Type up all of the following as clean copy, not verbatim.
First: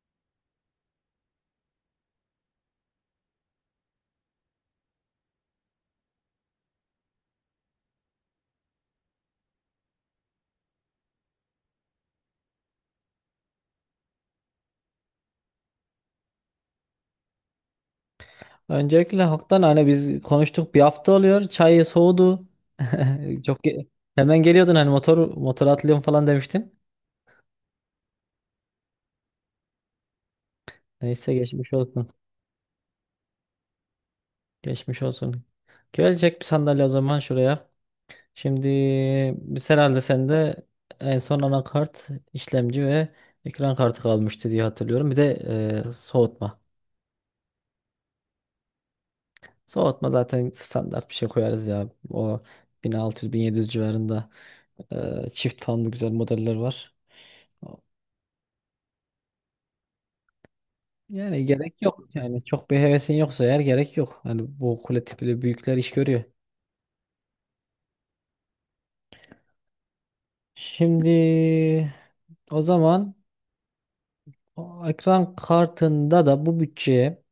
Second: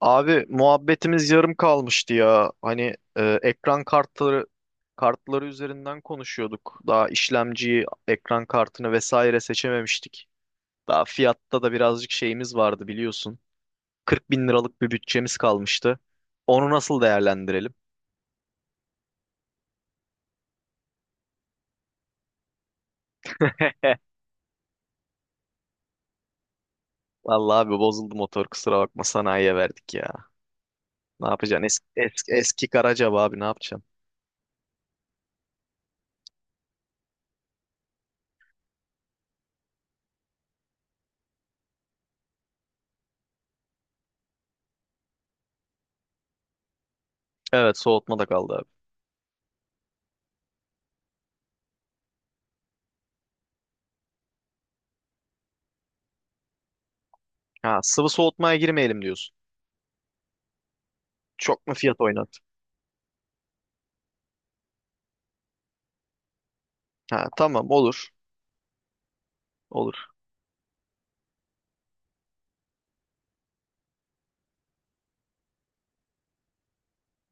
Abi muhabbetimiz yarım kalmıştı ya. Hani ekran kartları üzerinden konuşuyorduk. Daha işlemciyi, ekran kartını vesaire seçememiştik. Daha fiyatta da birazcık şeyimiz vardı biliyorsun. 40 bin liralık bir bütçemiz kalmıştı. Onu nasıl değerlendirelim? Öncelikle halktan hani biz konuştuk bir hafta oluyor. Çay soğudu. Çok ge- hemen geliyordun hani motor motor atlıyorum falan demiştin. Vallahi abi, bozuldu motor, kusura bakma, sanayiye verdik ya. Ne Neyse yapacaksın? geçmiş Eski, olsun. eski, eski Karacaba abi, ne yapacaksın? Geçmiş olsun. Gelecek bir sandalye o zaman şuraya. Şimdi biz herhalde sende en son anakart, işlemci ve ekran kartı kalmıştı diye hatırlıyorum. Bir de soğutma. Evet, soğutma da kaldı abi. Soğutma zaten standart bir şey koyarız ya. O bin, bin altı yüz, bin yedi yüz civarında çift fanlı güzel modeller var. Ha, sıvı soğutmaya girmeyelim diyorsun. Yani Çok mu gerek fiyat yok. oynat? Yani çok bir hevesin yoksa eğer gerek yok. Hani bu kule tipli büyükler iş görüyor. Ha, tamam, olur. Olur. Şimdi o zaman o ekran kartında da bu bütçeye,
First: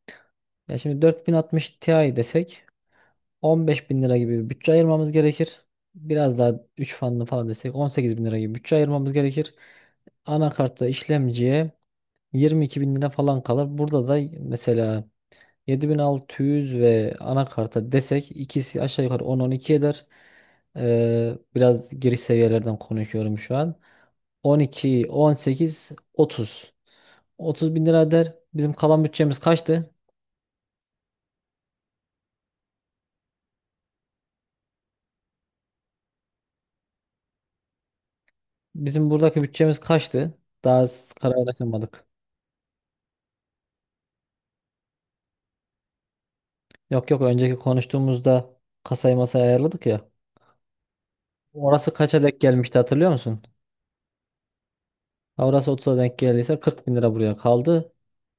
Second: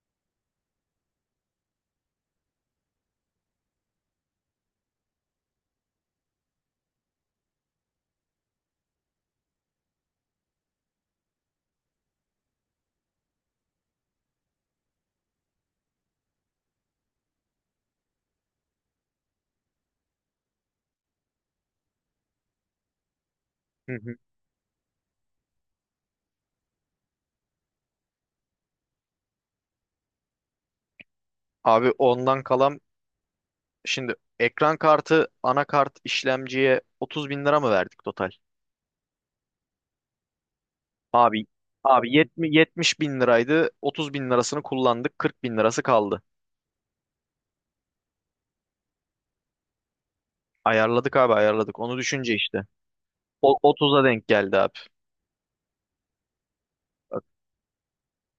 ya şimdi 4060 Ti desek 15 bin lira gibi bir bütçe ayırmamız gerekir. Biraz daha 3 fanlı falan desek 18 bin lira gibi bütçe ayırmamız gerekir. Anakartta işlemciye 22 bin lira falan kalır. Burada da mesela 7600 ve anakarta desek ikisi aşağı yukarı 10-12 eder. Biraz giriş seviyelerden konuşuyorum şu an. 12, 18, 30. 30 bin lira eder. Bizim kalan bütçemiz kaçtı? Abi, ondan kalan, şimdi ekran kartı, anakart, işlemciye 30 bin lira mı verdik total? Bizim buradaki bütçemiz kaçtı? Daha Abi kararlaşamadık. abi, 70 bin liraydı, 30 bin lirasını kullandık, 40 bin lirası kaldı. Yok, yok, önceki konuştuğumuzda kasayı masaya ayarladık ya. Ayarladık abi, ayarladık, Orası onu kaça düşünce denk işte. gelmişti hatırlıyor musun? O, 30'a denk geldi abi. Ha, orası 30'a denk geldiyse 40 bin lira Bak. buraya kaldı.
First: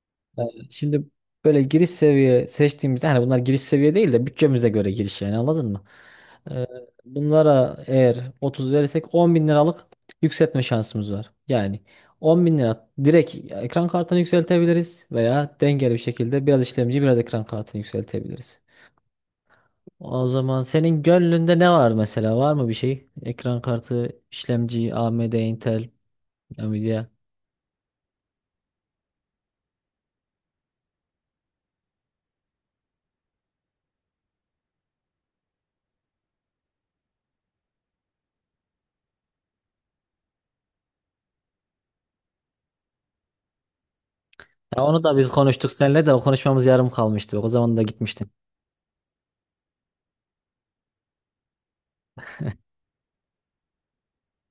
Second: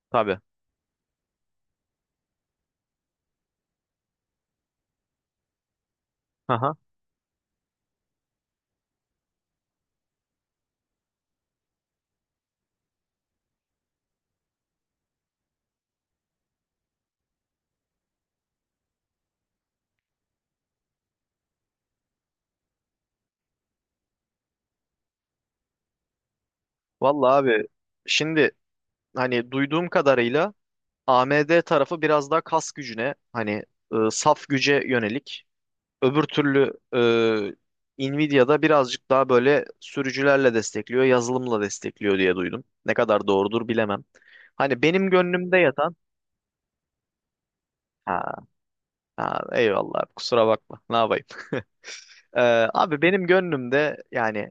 Tabii. Ee, Şimdi böyle giriş seviye seçtiğimizde hani bunlar giriş seviye değil de bütçemize göre giriş, yani anladın mı? Ee, Aha. Bunlara eğer 30 verirsek 10 bin liralık yükseltme şansımız var. Yani 10 bin lira direkt ekran kartını yükseltebiliriz veya dengeli bir şekilde biraz işlemci, biraz ekran kartını yükseltebiliriz. O zaman senin gönlünde ne var mesela? Var mı bir şey? Ekran kartı, işlemci, AMD, Intel, Nvidia. Vallahi abi, şimdi hani duyduğum kadarıyla AMD tarafı biraz daha kas gücüne, hani, saf güce yönelik. Öbür türlü, Nvidia'da birazcık daha böyle sürücülerle destekliyor, yazılımla destekliyor diye duydum. Ne kadar doğrudur bilemem. Hani Ya onu benim da biz gönlümde konuştuk yatan, seninle, de o konuşmamız yarım kalmıştı. O zaman da gitmiştin. ha, ha, eyvallah abi, kusura bakma, ne yapayım. Ee, abi, benim gönlümde, yani,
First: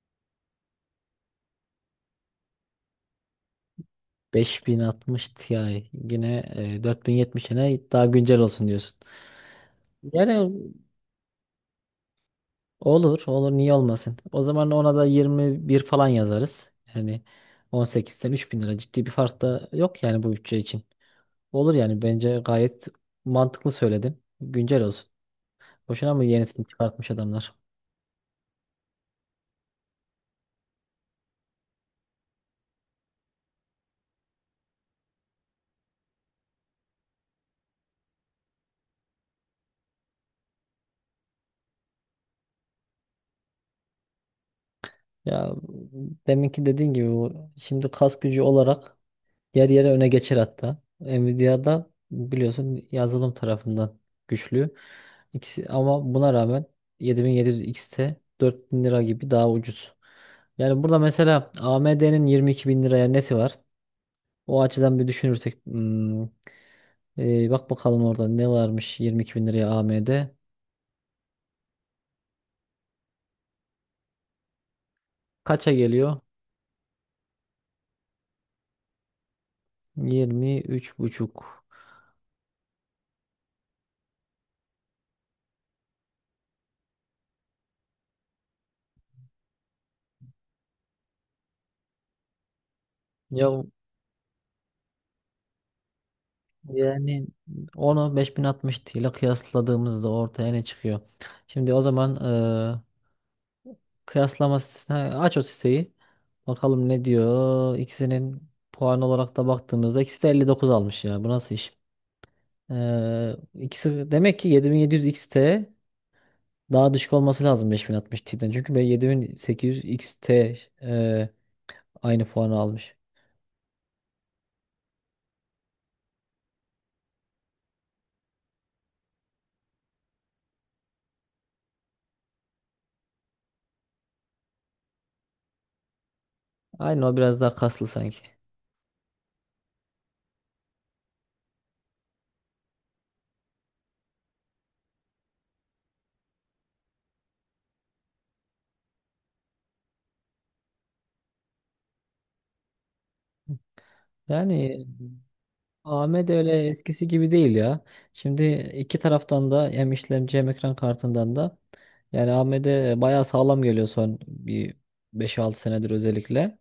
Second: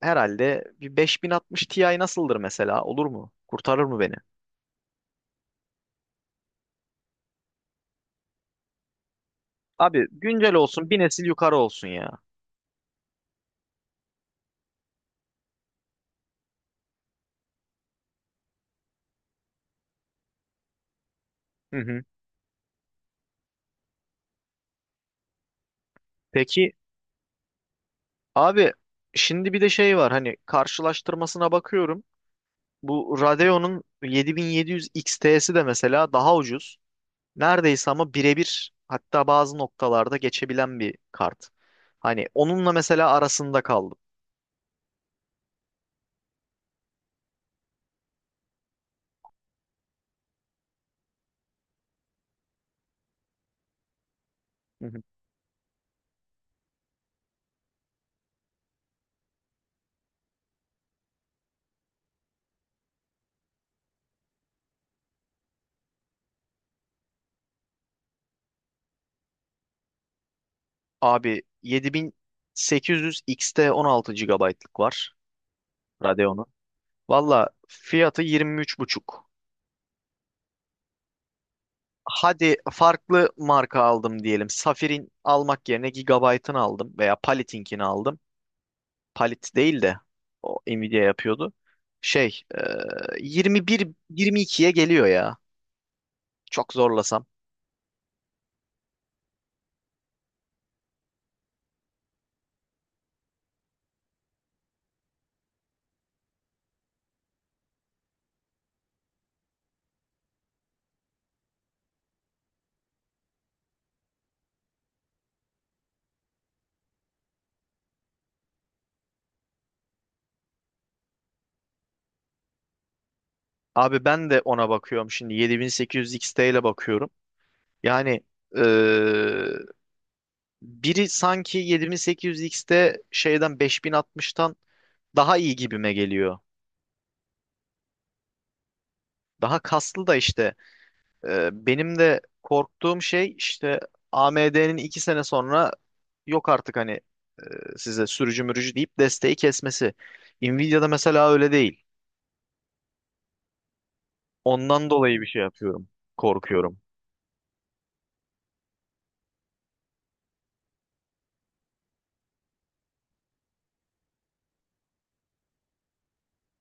herhalde bir 5060 Ti nasıldır mesela, olur mu? Kurtarır mı beni? 5060 Ti yine 4070'ine daha güncel olsun diyorsun. Abi Yani güncel olsun, bir nesil yukarı olsun ya. olur olur niye olmasın. O zaman ona da 21 falan yazarız. Yani 18'den 3000 lira ciddi bir fark da yok yani bu bütçe için. Olur Hı yani hı. bence gayet mantıklı söyledin. Güncel olsun. Boşuna mı yenisini Peki çıkartmış adamlar? abi, şimdi bir de şey var, hani karşılaştırmasına bakıyorum. Bu Radeon'un 7700 XT'si de mesela daha ucuz. Neredeyse ama birebir, hatta bazı noktalarda geçebilen bir kart. Hani onunla mesela arasında kaldım. Ya deminki dediğin gibi bu şimdi kas gücü olarak yer yere öne geçer hatta. Nvidia'da biliyorsun yazılım tarafından güçlü. Hı hı. İkisi ama buna rağmen 7700 X'te 4000 lira gibi daha ucuz. Yani burada mesela AMD'nin 22 bin liraya nesi var? O açıdan bir düşünürsek bak bakalım orada ne varmış 22 bin liraya AMD. Abi, 7800 XT 16 gigabaytlık var Kaça geliyor? Radeon'un. Valla fiyatı 23,5. 23 buçuk. Hadi farklı marka aldım diyelim. Safir'in almak yerine Gigabyte'ın aldım veya Palik'inkini aldım. Palit değil de o Nvidia yapıyordu. Şey, Ya 21, 22'ye geliyor ya. Çok yani zorlasam. onu 5060 Ti ile kıyasladığımızda ortaya ne çıkıyor? Şimdi o zaman kıyaslama sitesine aç o siteyi. Bakalım ne diyor. İkisinin puan olarak da baktığımızda ikisi de 59 almış ya. Bu nasıl iş? İkisi demek ki 7700 XT daha düşük olması lazım 5060 Ti'den. Çünkü ben 7800 XT e, aynı puanı almış. Abi ben de ona bakıyorum, şimdi 7800 XT ile bakıyorum. Yani, e, biri sanki 7800 XT, şeyden, 5060'tan daha iyi gibime geliyor. Aynı, o biraz daha kaslı sanki. Daha kaslı da işte. Benim de korktuğum şey işte, AMD'nin 2 sene sonra, yok artık hani, size sürücü mürücü deyip desteği kesmesi. Nvidia'da mesela öyle değil. Yani Ondan dolayı bir şey yapıyorum. Ahmet öyle Korkuyorum. eskisi gibi değil ya. Şimdi iki taraftan da hem işlemci hem ekran kartından da yani AMD bayağı sağlam geliyor son bir 5-6 senedir özellikle.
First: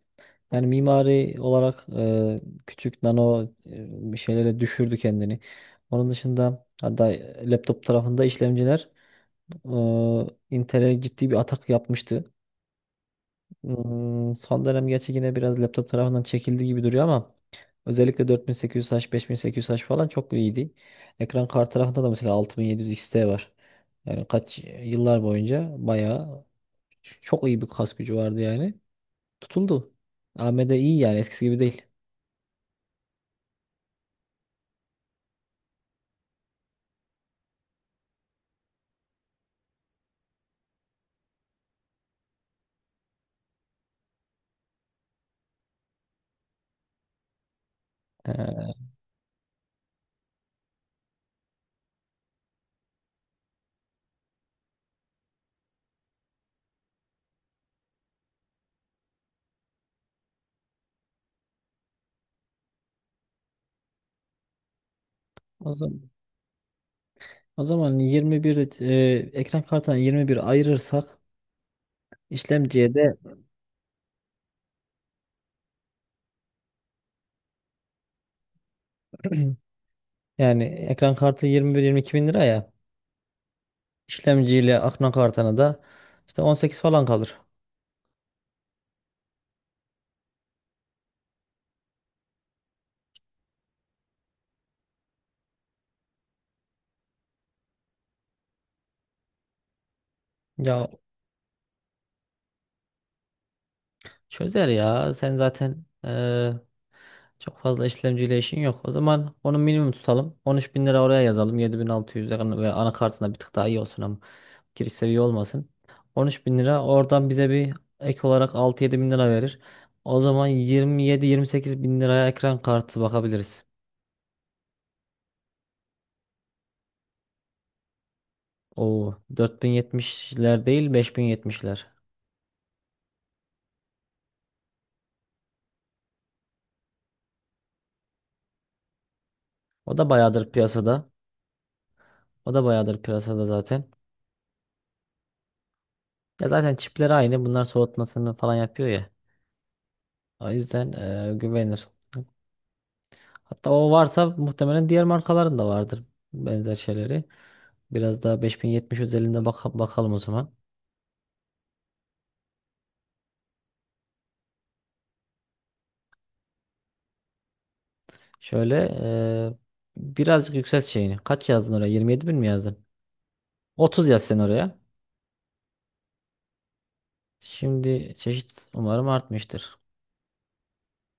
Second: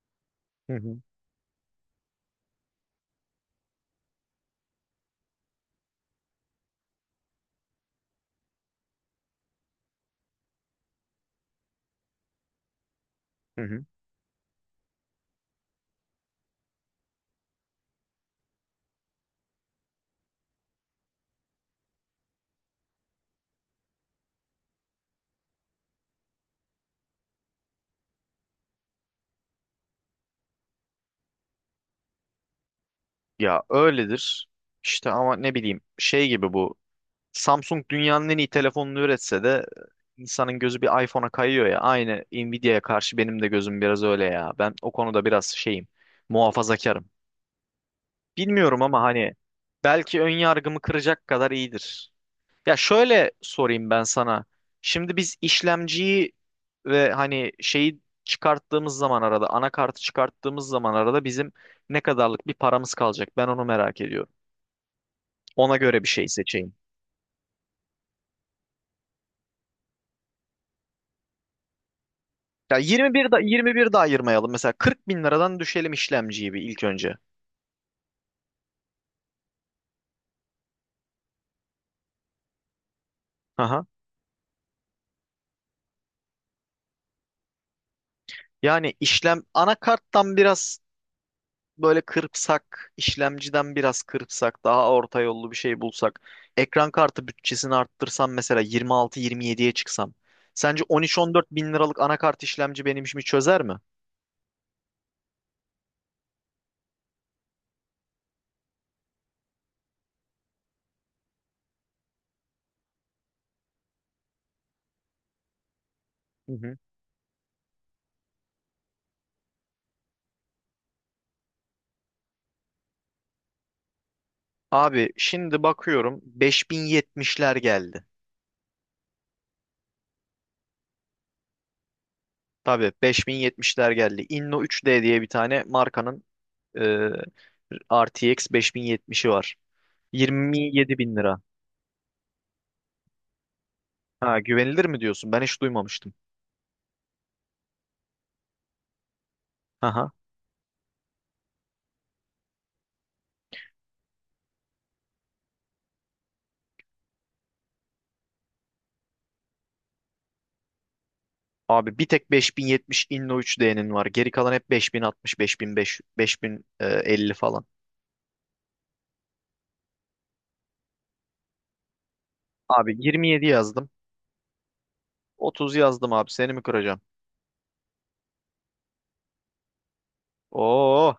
Yani Hı hı. mimari olarak küçük nano bir şeylere düşürdü kendini. Onun dışında hatta laptop tarafında işlemciler e, Intel'e ciddi bir atak yapmıştı. Hı hı. Son dönem gerçi yine biraz laptop tarafından çekildi gibi duruyor ama özellikle 4800H, 5800H falan çok iyiydi. Ekran kart tarafında da mesela 6700 XT var. Yani kaç yıllar boyunca bayağı çok iyi bir kas gücü vardı yani. Tutuldu. AMD iyi yani eskisi gibi değil. Ya öyledir. İşte ama ne bileyim, şey gibi bu. Samsung dünyanın en iyi telefonunu üretse de insanın gözü bir iPhone'a kayıyor ya. Aynı Nvidia'ya karşı benim de gözüm biraz öyle ya. Ben o konuda biraz şeyim. Muhafazakarım. Ee, Bilmiyorum ama hani belki ön yargımı kıracak kadar iyidir. Ya şöyle sorayım ben sana. Şimdi biz işlemciyi ve hani şeyi çıkarttığımız zaman, arada anakartı çıkarttığımız zaman, arada bizim ne kadarlık bir paramız kalacak? Ben onu merak ediyorum. o Ona göre bir zaman şey seçeyim. o zaman 21, ekran kartına 21 ayırırsak Ya işlemciye de 21 da 21 de ayırmayalım. Mesela 40 bin liradan düşelim işlemciyi bir, ilk önce. yani ekran kartı 21-22 bin lira, ya Aha. işlemciyle ekran kartına da işte 18 falan kalır. Yani işlem anakarttan biraz böyle kırpsak, işlemciden biraz kırpsak, daha orta yollu bir şey bulsak, ekran kartı bütçesini arttırsam mesela 26-27'ye çıksam, sence Ya 13-14 bin liralık anakart işlemci benim işimi çözer mi? çözer ya. Sen zaten çok fazla işlemciyle işin yok. O zaman onu minimum tutalım. 13 bin lira oraya yazalım. 7600 lira ve anakartına bir tık daha iyi olsun ama giriş seviye olmasın. 13 Hı bin hı. lira oradan bize bir ek olarak 6-7 bin lira verir. O zaman 27-28 bin liraya ekran kartı bakabiliriz. Abi, şimdi bakıyorum 5070'ler geldi. O 4070'ler değil, 5070'ler. Tabii, 5070'ler geldi. Inno 3D diye bir tane markanın, e, RTX 5070'i var. O da bayağıdır 27 piyasada. bin lira. O da bayağıdır piyasada zaten. Ha, güvenilir mi diyorsun? Ben hiç duymamıştım. Ya zaten çipleri aynı. Bunlar soğutmasını falan yapıyor ya. O yüzden güvenir. Hatta o varsa muhtemelen diğer markaların da vardır, benzer şeyleri. Biraz daha 5070 özelinde bakalım o zaman. Abi bir tek 5070 Inno 3D'nin var. Geri kalan hep 5060, 5005, 5050 falan. Şöyle e, birazcık yükselt şeyini. Kaç yazdın oraya? 27 bin mi yazdın? Abi 27 yazdım. 30 yaz sen oraya. 30 yazdım abi. Seni mi kıracağım? Şimdi çeşit umarım artmıştır. Oo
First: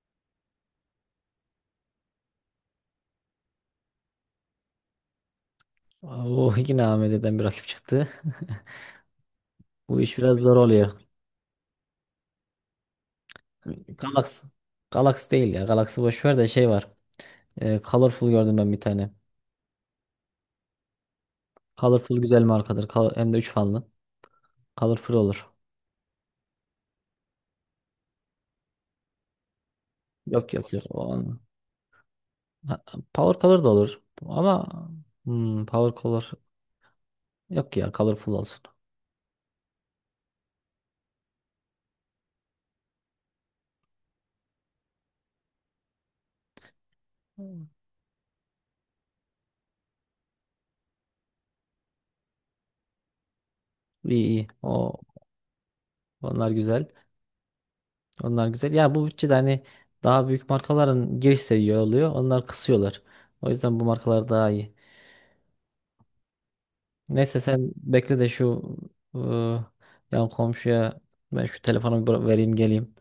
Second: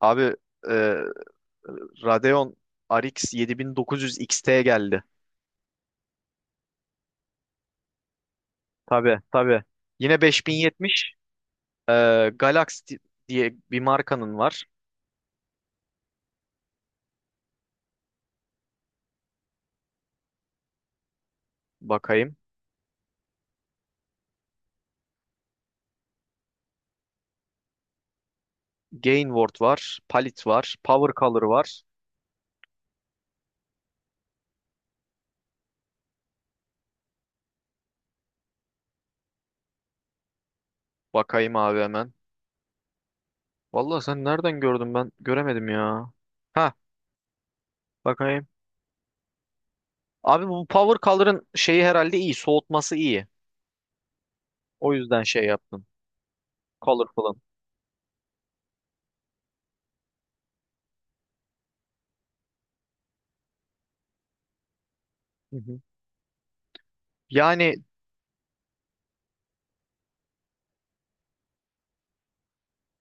abi, e, Radeon RX 7900 XT geldi. Oo, yine AMD'den bir rakip çıktı. Tabii, tabii. Bu iş Yine biraz zor oluyor. 5070, e, Galaxy diye bir markanın Galaxy. var. Galaxy değil ya. Galaxy boş ver de şey var. Colorful gördüm ben bir tane. Colorful Bakayım. güzel markadır. Hem de 3 fanlı. Colorful olur. Gainward var. Palit Yok, yok, var. yok. O Power olma. Color var. Ha, Power Color da olur. Ama Power Color yok, ya Colorful olsun. Bakayım abi, hemen. Vallahi sen nereden gördün, ben göremedim ya. Ha, Hmm. bakayım. Abi, bu Power Color'ın şeyi herhalde iyi. Soğutması iyi. İyi, iyi. O O yüzden şey yaptım. onlar güzel. Colorful'ın. Onlar güzel. Ya bu bütçede hani daha büyük markaların giriş seviye oluyor. Onlar kısıyorlar. O yüzden bu markalar daha iyi. Hı hı. Neyse sen Yani bekle de şu ıı, yan komşuya ben şu telefonu bir vereyim geleyim.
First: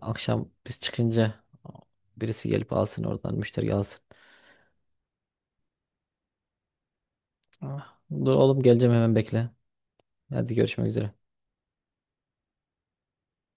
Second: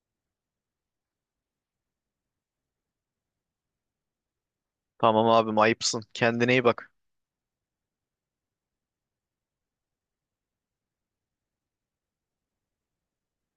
Akşam biz çıkınca birisi gelip alsın, oradan müşteri alsın. tamam abim, ayıpsın. Kendine iyi bak. Ah. Dur oğlum, geleceğim hemen bekle. Hadi, görüşmek üzere.